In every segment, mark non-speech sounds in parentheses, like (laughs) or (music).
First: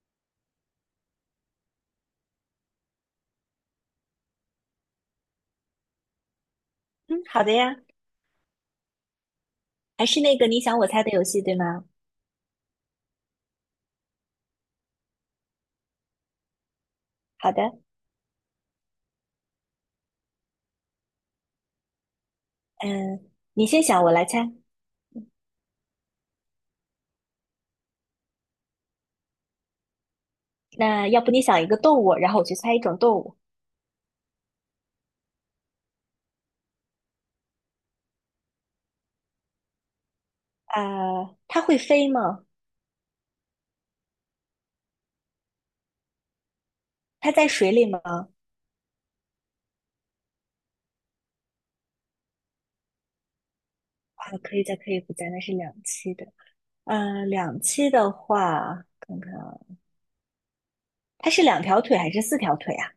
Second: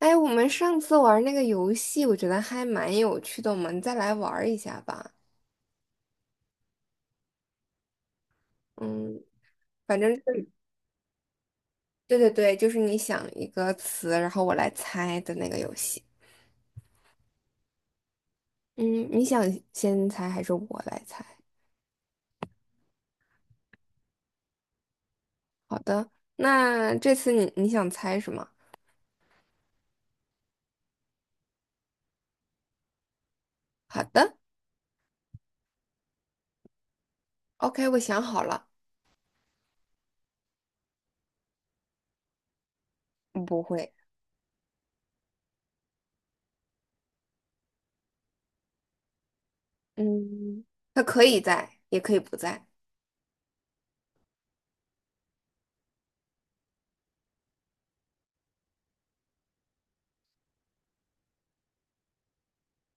哎，我们上次玩那个游戏，我觉得还蛮有趣的，我们再来玩儿一下吧。嗯，好的呀，嗯，反还正是就那个是你想我猜的游戏，对吗？对对对，就是你想一个词，然后我来猜的那个游戏。好的，嗯，你想先猜还是我来猜？嗯，你先想，我来猜。好的，那这次你想猜什么？那要不你想一个动物，然后我去猜一种动物。好的，OK，我想好了。它会飞吗？嗯不会，它在水里吗？嗯，他可以在，也可以不在。啊，可以在，可以不在，那是两栖的。嗯，两栖的话，看看啊，它是两条腿还是四条腿啊？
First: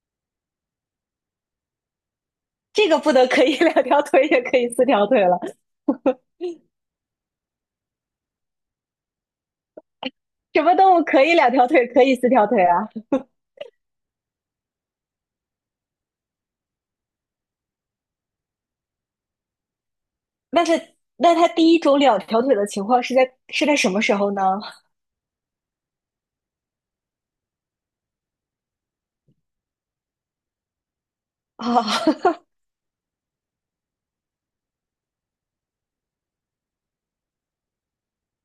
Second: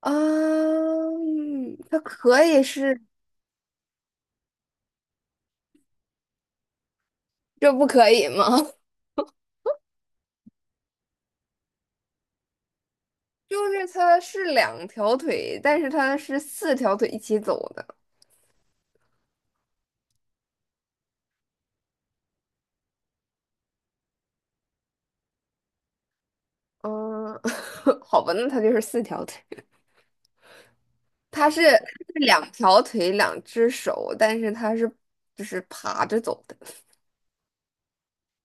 啊，嗯它可以这个是，不得可以 (laughs) 两条腿，也可以四条腿了。这不可以吗？(laughs) 什么动物可以两条腿，可以四条腿啊？就是它是两条腿，但是它是四条腿一起走的。那它那它第一种两条腿的情况是在什么时候呢？嗯，(laughs) 好吧，那它就是四条腿。它是啊，它是 (laughs) 两条腿，两只手，但是它是就是爬着走的，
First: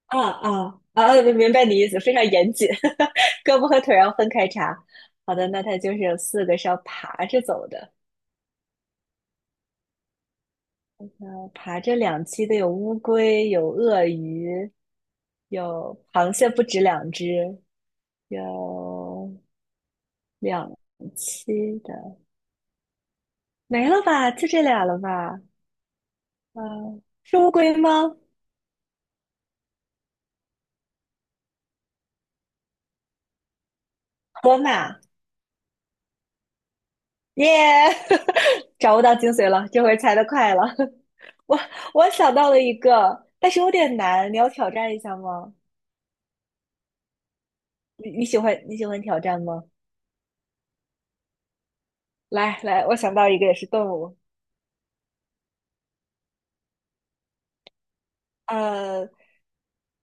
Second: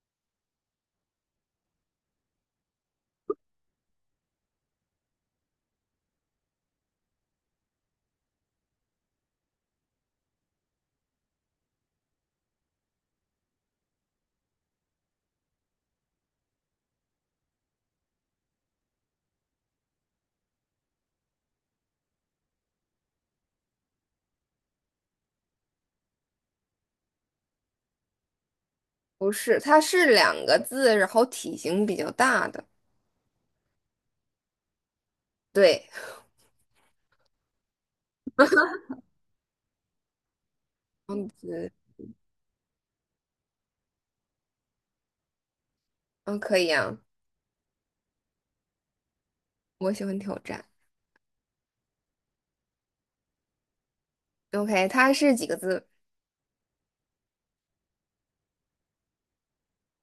啊啊啊！明白你意思，非常严谨，(laughs) 胳膊和腿儿要分开查。好的，那它就是有四个是要爬着走的，爬着两栖的有乌龟，有鳄鱼，有螃蟹，不止两只，有两栖的，没了吧？就这俩了吧？嗯、是乌龟吗？不是，它是两个字，然后体型比较大的。河马对，耶找不 (laughs) 到精髓了，这回猜的快了。(laughs) 嗯我子我想到了一个，但是有点难，你要挑战一下吗？嗯，可以啊，你喜欢挑战吗？我喜欢挑战。来来，我想到一个也是动物，OK，它是几个字？呃，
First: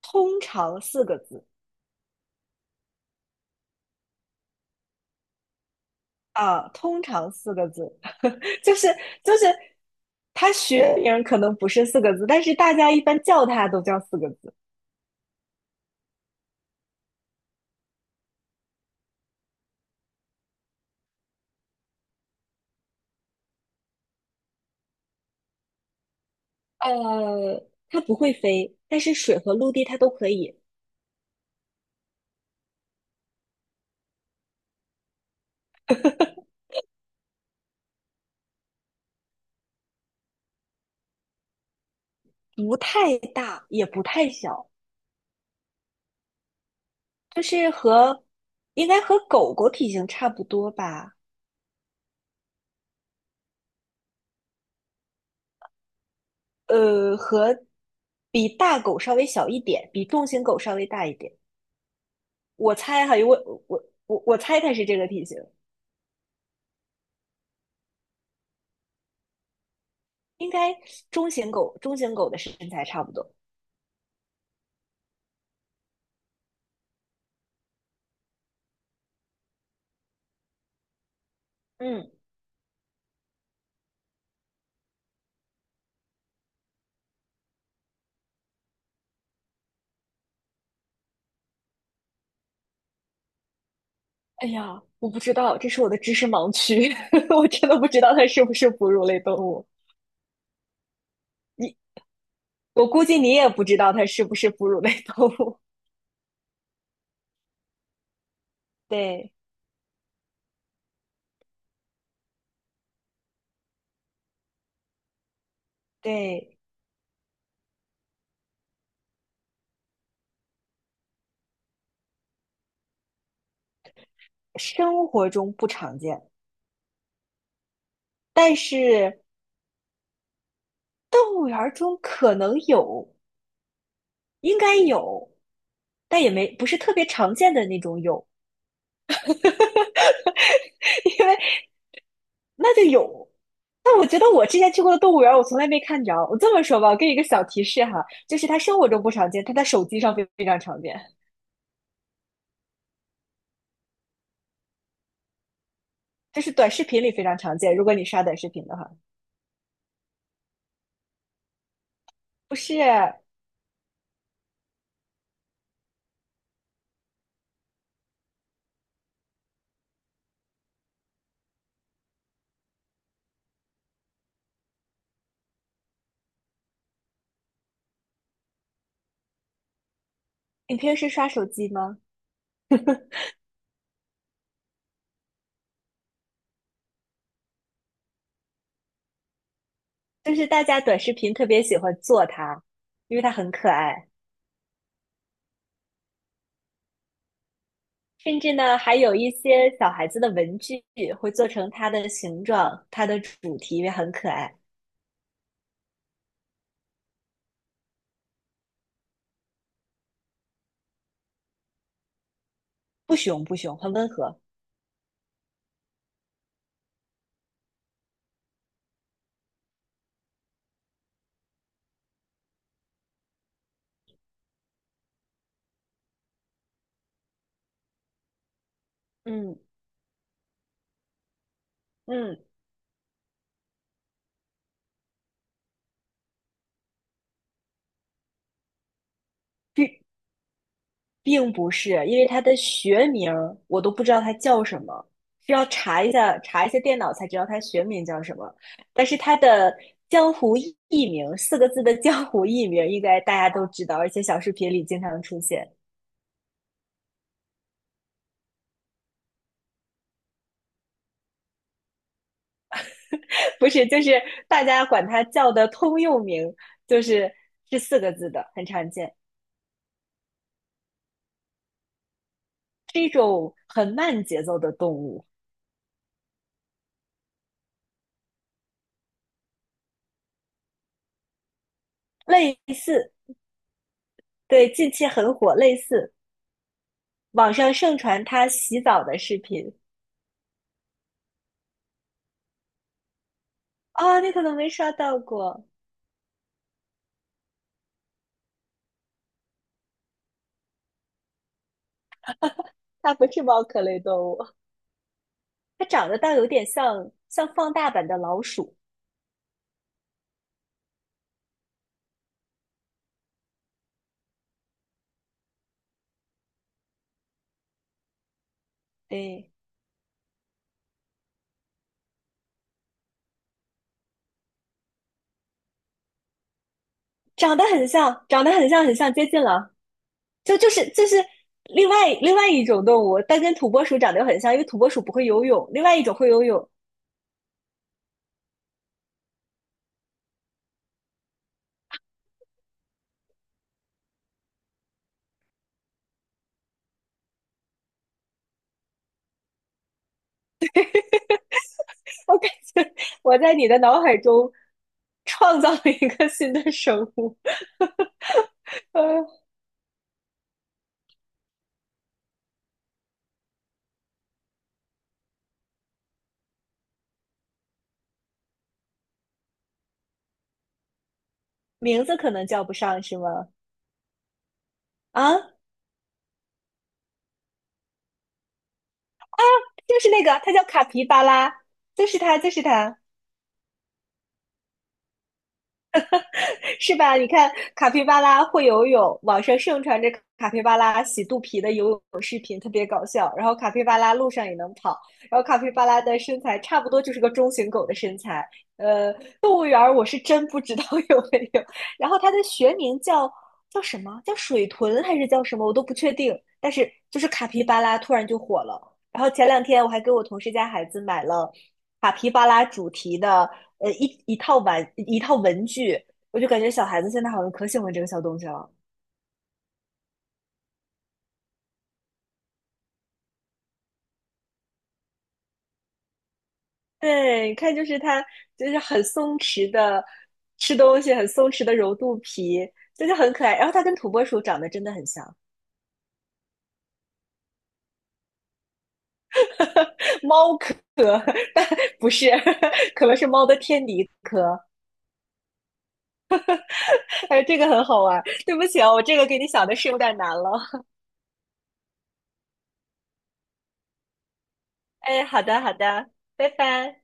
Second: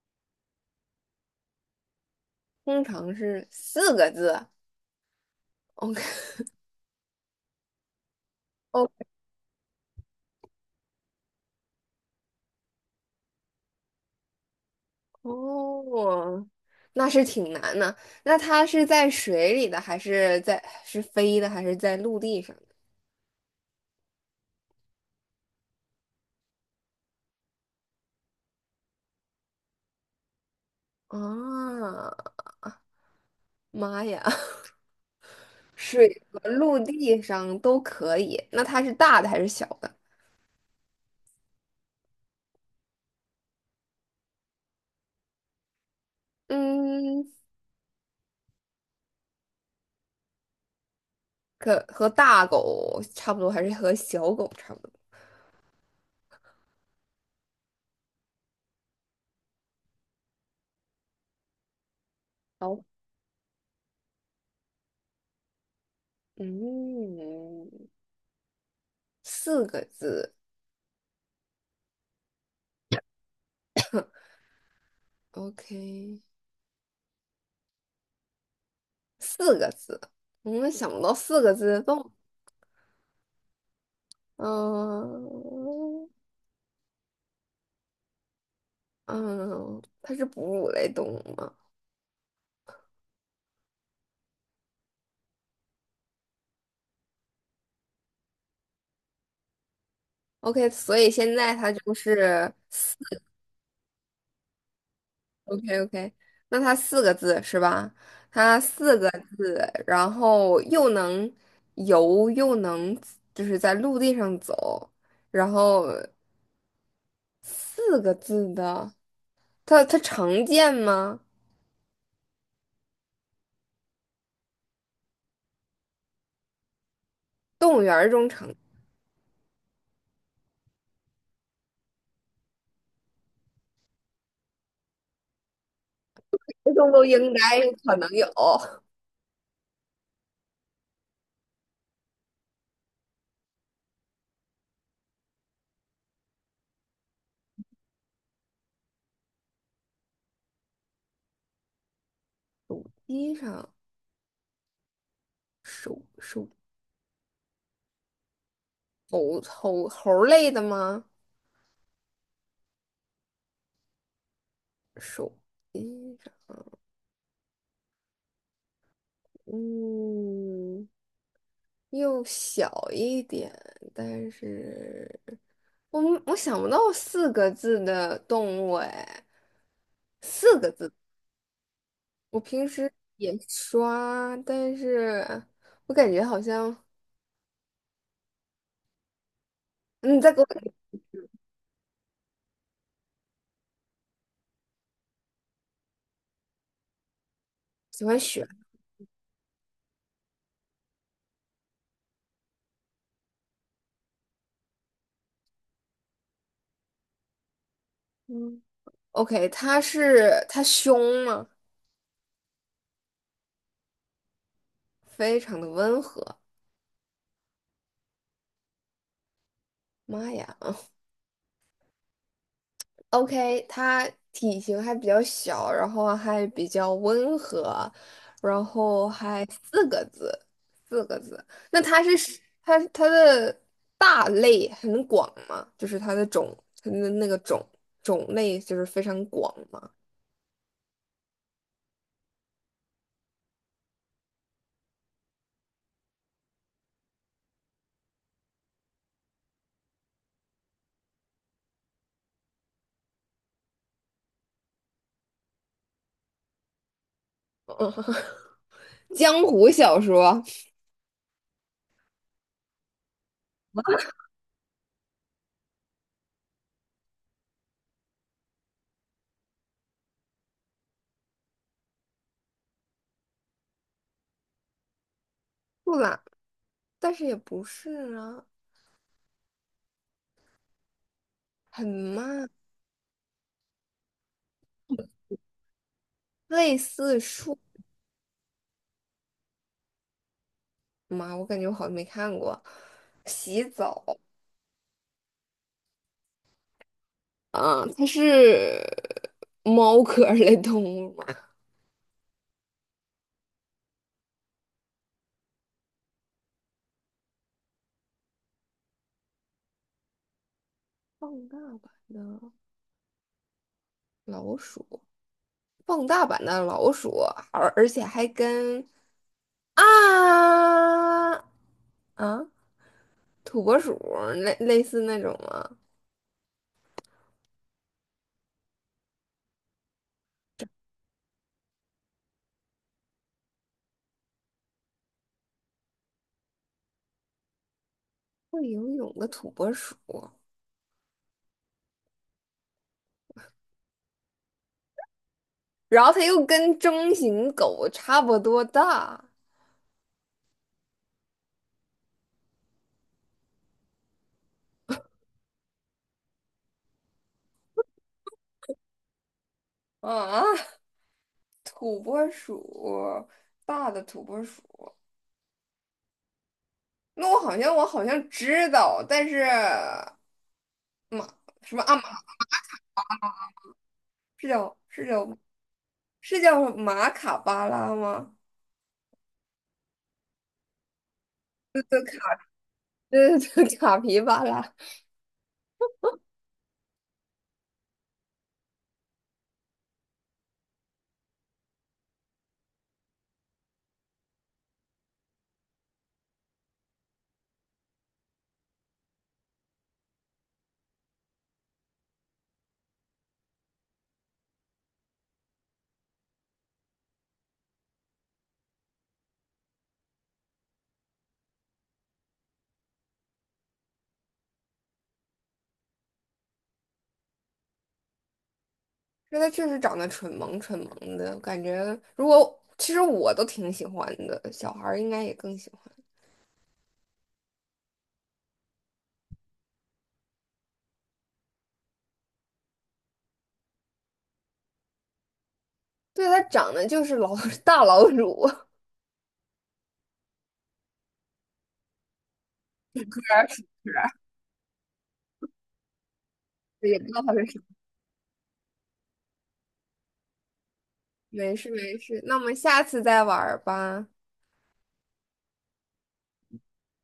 通常四个字通常是四个字。OK，OK，啊，通常四个字，(laughs) 就是 (laughs) 就是，它学名可能不是四个字，但是大家一般叫它都叫四个字。哦，那是挺难的。那它是在水里的，还是在是飞的，还是在陆地上呃，它不会飞，但是水和陆地它都可以，的？啊，妈呀，(laughs) 水和陆地上都可以。那它是大的还是小的？不太大也不太小。嗯，就是和应该和狗狗体型差不多吧，可和大狗差不多，还是和小狗差不多？呃，和比大狗稍微小一点，比重型狗稍微大一点。我好，猜哈，因为我猜它是这个体型，嗯，四个字应该中型狗的身材差不多。，OK，四个字。我们想不到四个字的动物嗯，嗯。嗯，它是哺乳类动物吗哎呀，我不知道，这是我的知识盲区，(laughs) 我真的不知道它是不是哺乳类动物。？OK，所以现在它就是我四估计你也不知道它是不是哺乳类动物。，OK OK，那它四个字是吧？它 (laughs) 四个对字，然后又能游又能就是在陆地上走，然后对，四个字的，它常见吗？生活中不常见。但是动物园儿中可能有，应该有，但也没不是种特都别应常见该的那可种能有，有，(laughs) 因为那就有。但我觉得我之前去过的动物园儿，我从来没看着。我这么说吧，我给你一个小提示哈，就是它生活中不常见，它在手机上非常常见，地上手就手是短视频里非常常见。如果你刷短视频的话，猴类的吗？不是手地上，嗯。又小一点，但是我想不到四个字的动物哎，四个你字，平时刷手机吗？我平时也刷，但是我感觉好像嗯你再就给我是大家短视频特别喜欢做它，因为它很可爱。喜欢甚选，至呢，还有一些小孩子的文具会做成它的形状，它的主题也很可爱，(laughs) 嗯，OK，它是它凶吗？不熊，很温和。非常的温和，妈呀！OK，它体型还比较小，然后还比较温和，然后还嗯四个字，四个字。那它是嗯，是它的大类很广吗？就是它的种，它的那个种类就是非常广吗？并并不是，因为它的学名儿我都不知道它叫什么，需要查一下电脑才知道它学名叫什么。但是它的江湖艺名，四个字的江湖艺名，应该大家都知道，而且小视频里经常出现。(laughs) 江湖小说，不是，就是大家管它叫的通用名，就是四个字的，很常见，是一种很慢节奏的动物，不啦，但是也不是啊，很慢，类似，对，近期很火，类似，类似网树上盛传它洗澡的视频。吗？我感觉我好像没看过。洗澡，啊，你可能没刷到过，啊，它是猫科儿类动物吗？(laughs) 它不是猫科类动物，它长得倒有点像放大版的老鼠，放大版的老鼠，放大版的老鼠，而且还跟对，啊啊土拨鼠类似那种吗？长得很像，长得很像，很像，接近了。就是另外一种动物，但跟土拨鼠长得又很像，因为土拨鼠不会游泳，另外一种会游泳。会游泳的土拨鼠，然后它又跟中型狗差不多大我感觉我在你的脑海中创造了一个新的生物，(laughs) 呃，啊，土拨鼠，大的土拨鼠。那我好像知道，但是。马什么名字阿？可能叫不上是吗？是叫是叫啊，是叫马卡巴拉吗？就是那个，它叫卡皮巴拉，就是它，就是它。对对对，(laughs) 卡皮巴拉。是吧？你看卡皮巴拉会游泳，网上盛传着卡皮巴拉洗肚皮的游泳视频，特别搞笑。然后卡皮巴拉路上也能跑，然后卡皮巴拉的身材差不多就是个中型狗的身材。呃，动物园我是真不知道 (laughs) 有没有。然后它的学名叫什么？叫水豚还是叫什么？我都不确定。但是就是卡皮巴拉突然就火了。然后前两天我还给我同事家孩子买了卡皮巴拉主题的一套文具，我就感觉小孩子现在好像可喜欢这个小东西了。因为它确实长得蠢萌蠢萌的，感觉如果其实我都挺喜欢的，小孩儿应该也更喜欢。对，你看，就是它，就是很松弛的吃东西，很松弛的揉肚皮，就是很可爱。然后它跟土拨鼠长得真的很像，对，它长得就是老 (laughs) 大老鼠。猫科，但不是，可能是猫的天敌科。也不知道它哎，是这啥。个很好玩。对不起啊，我这个给你想的是有点难了。没事没事，那我们下次再玩儿吧。(laughs) 哎，好的，好的，拜拜。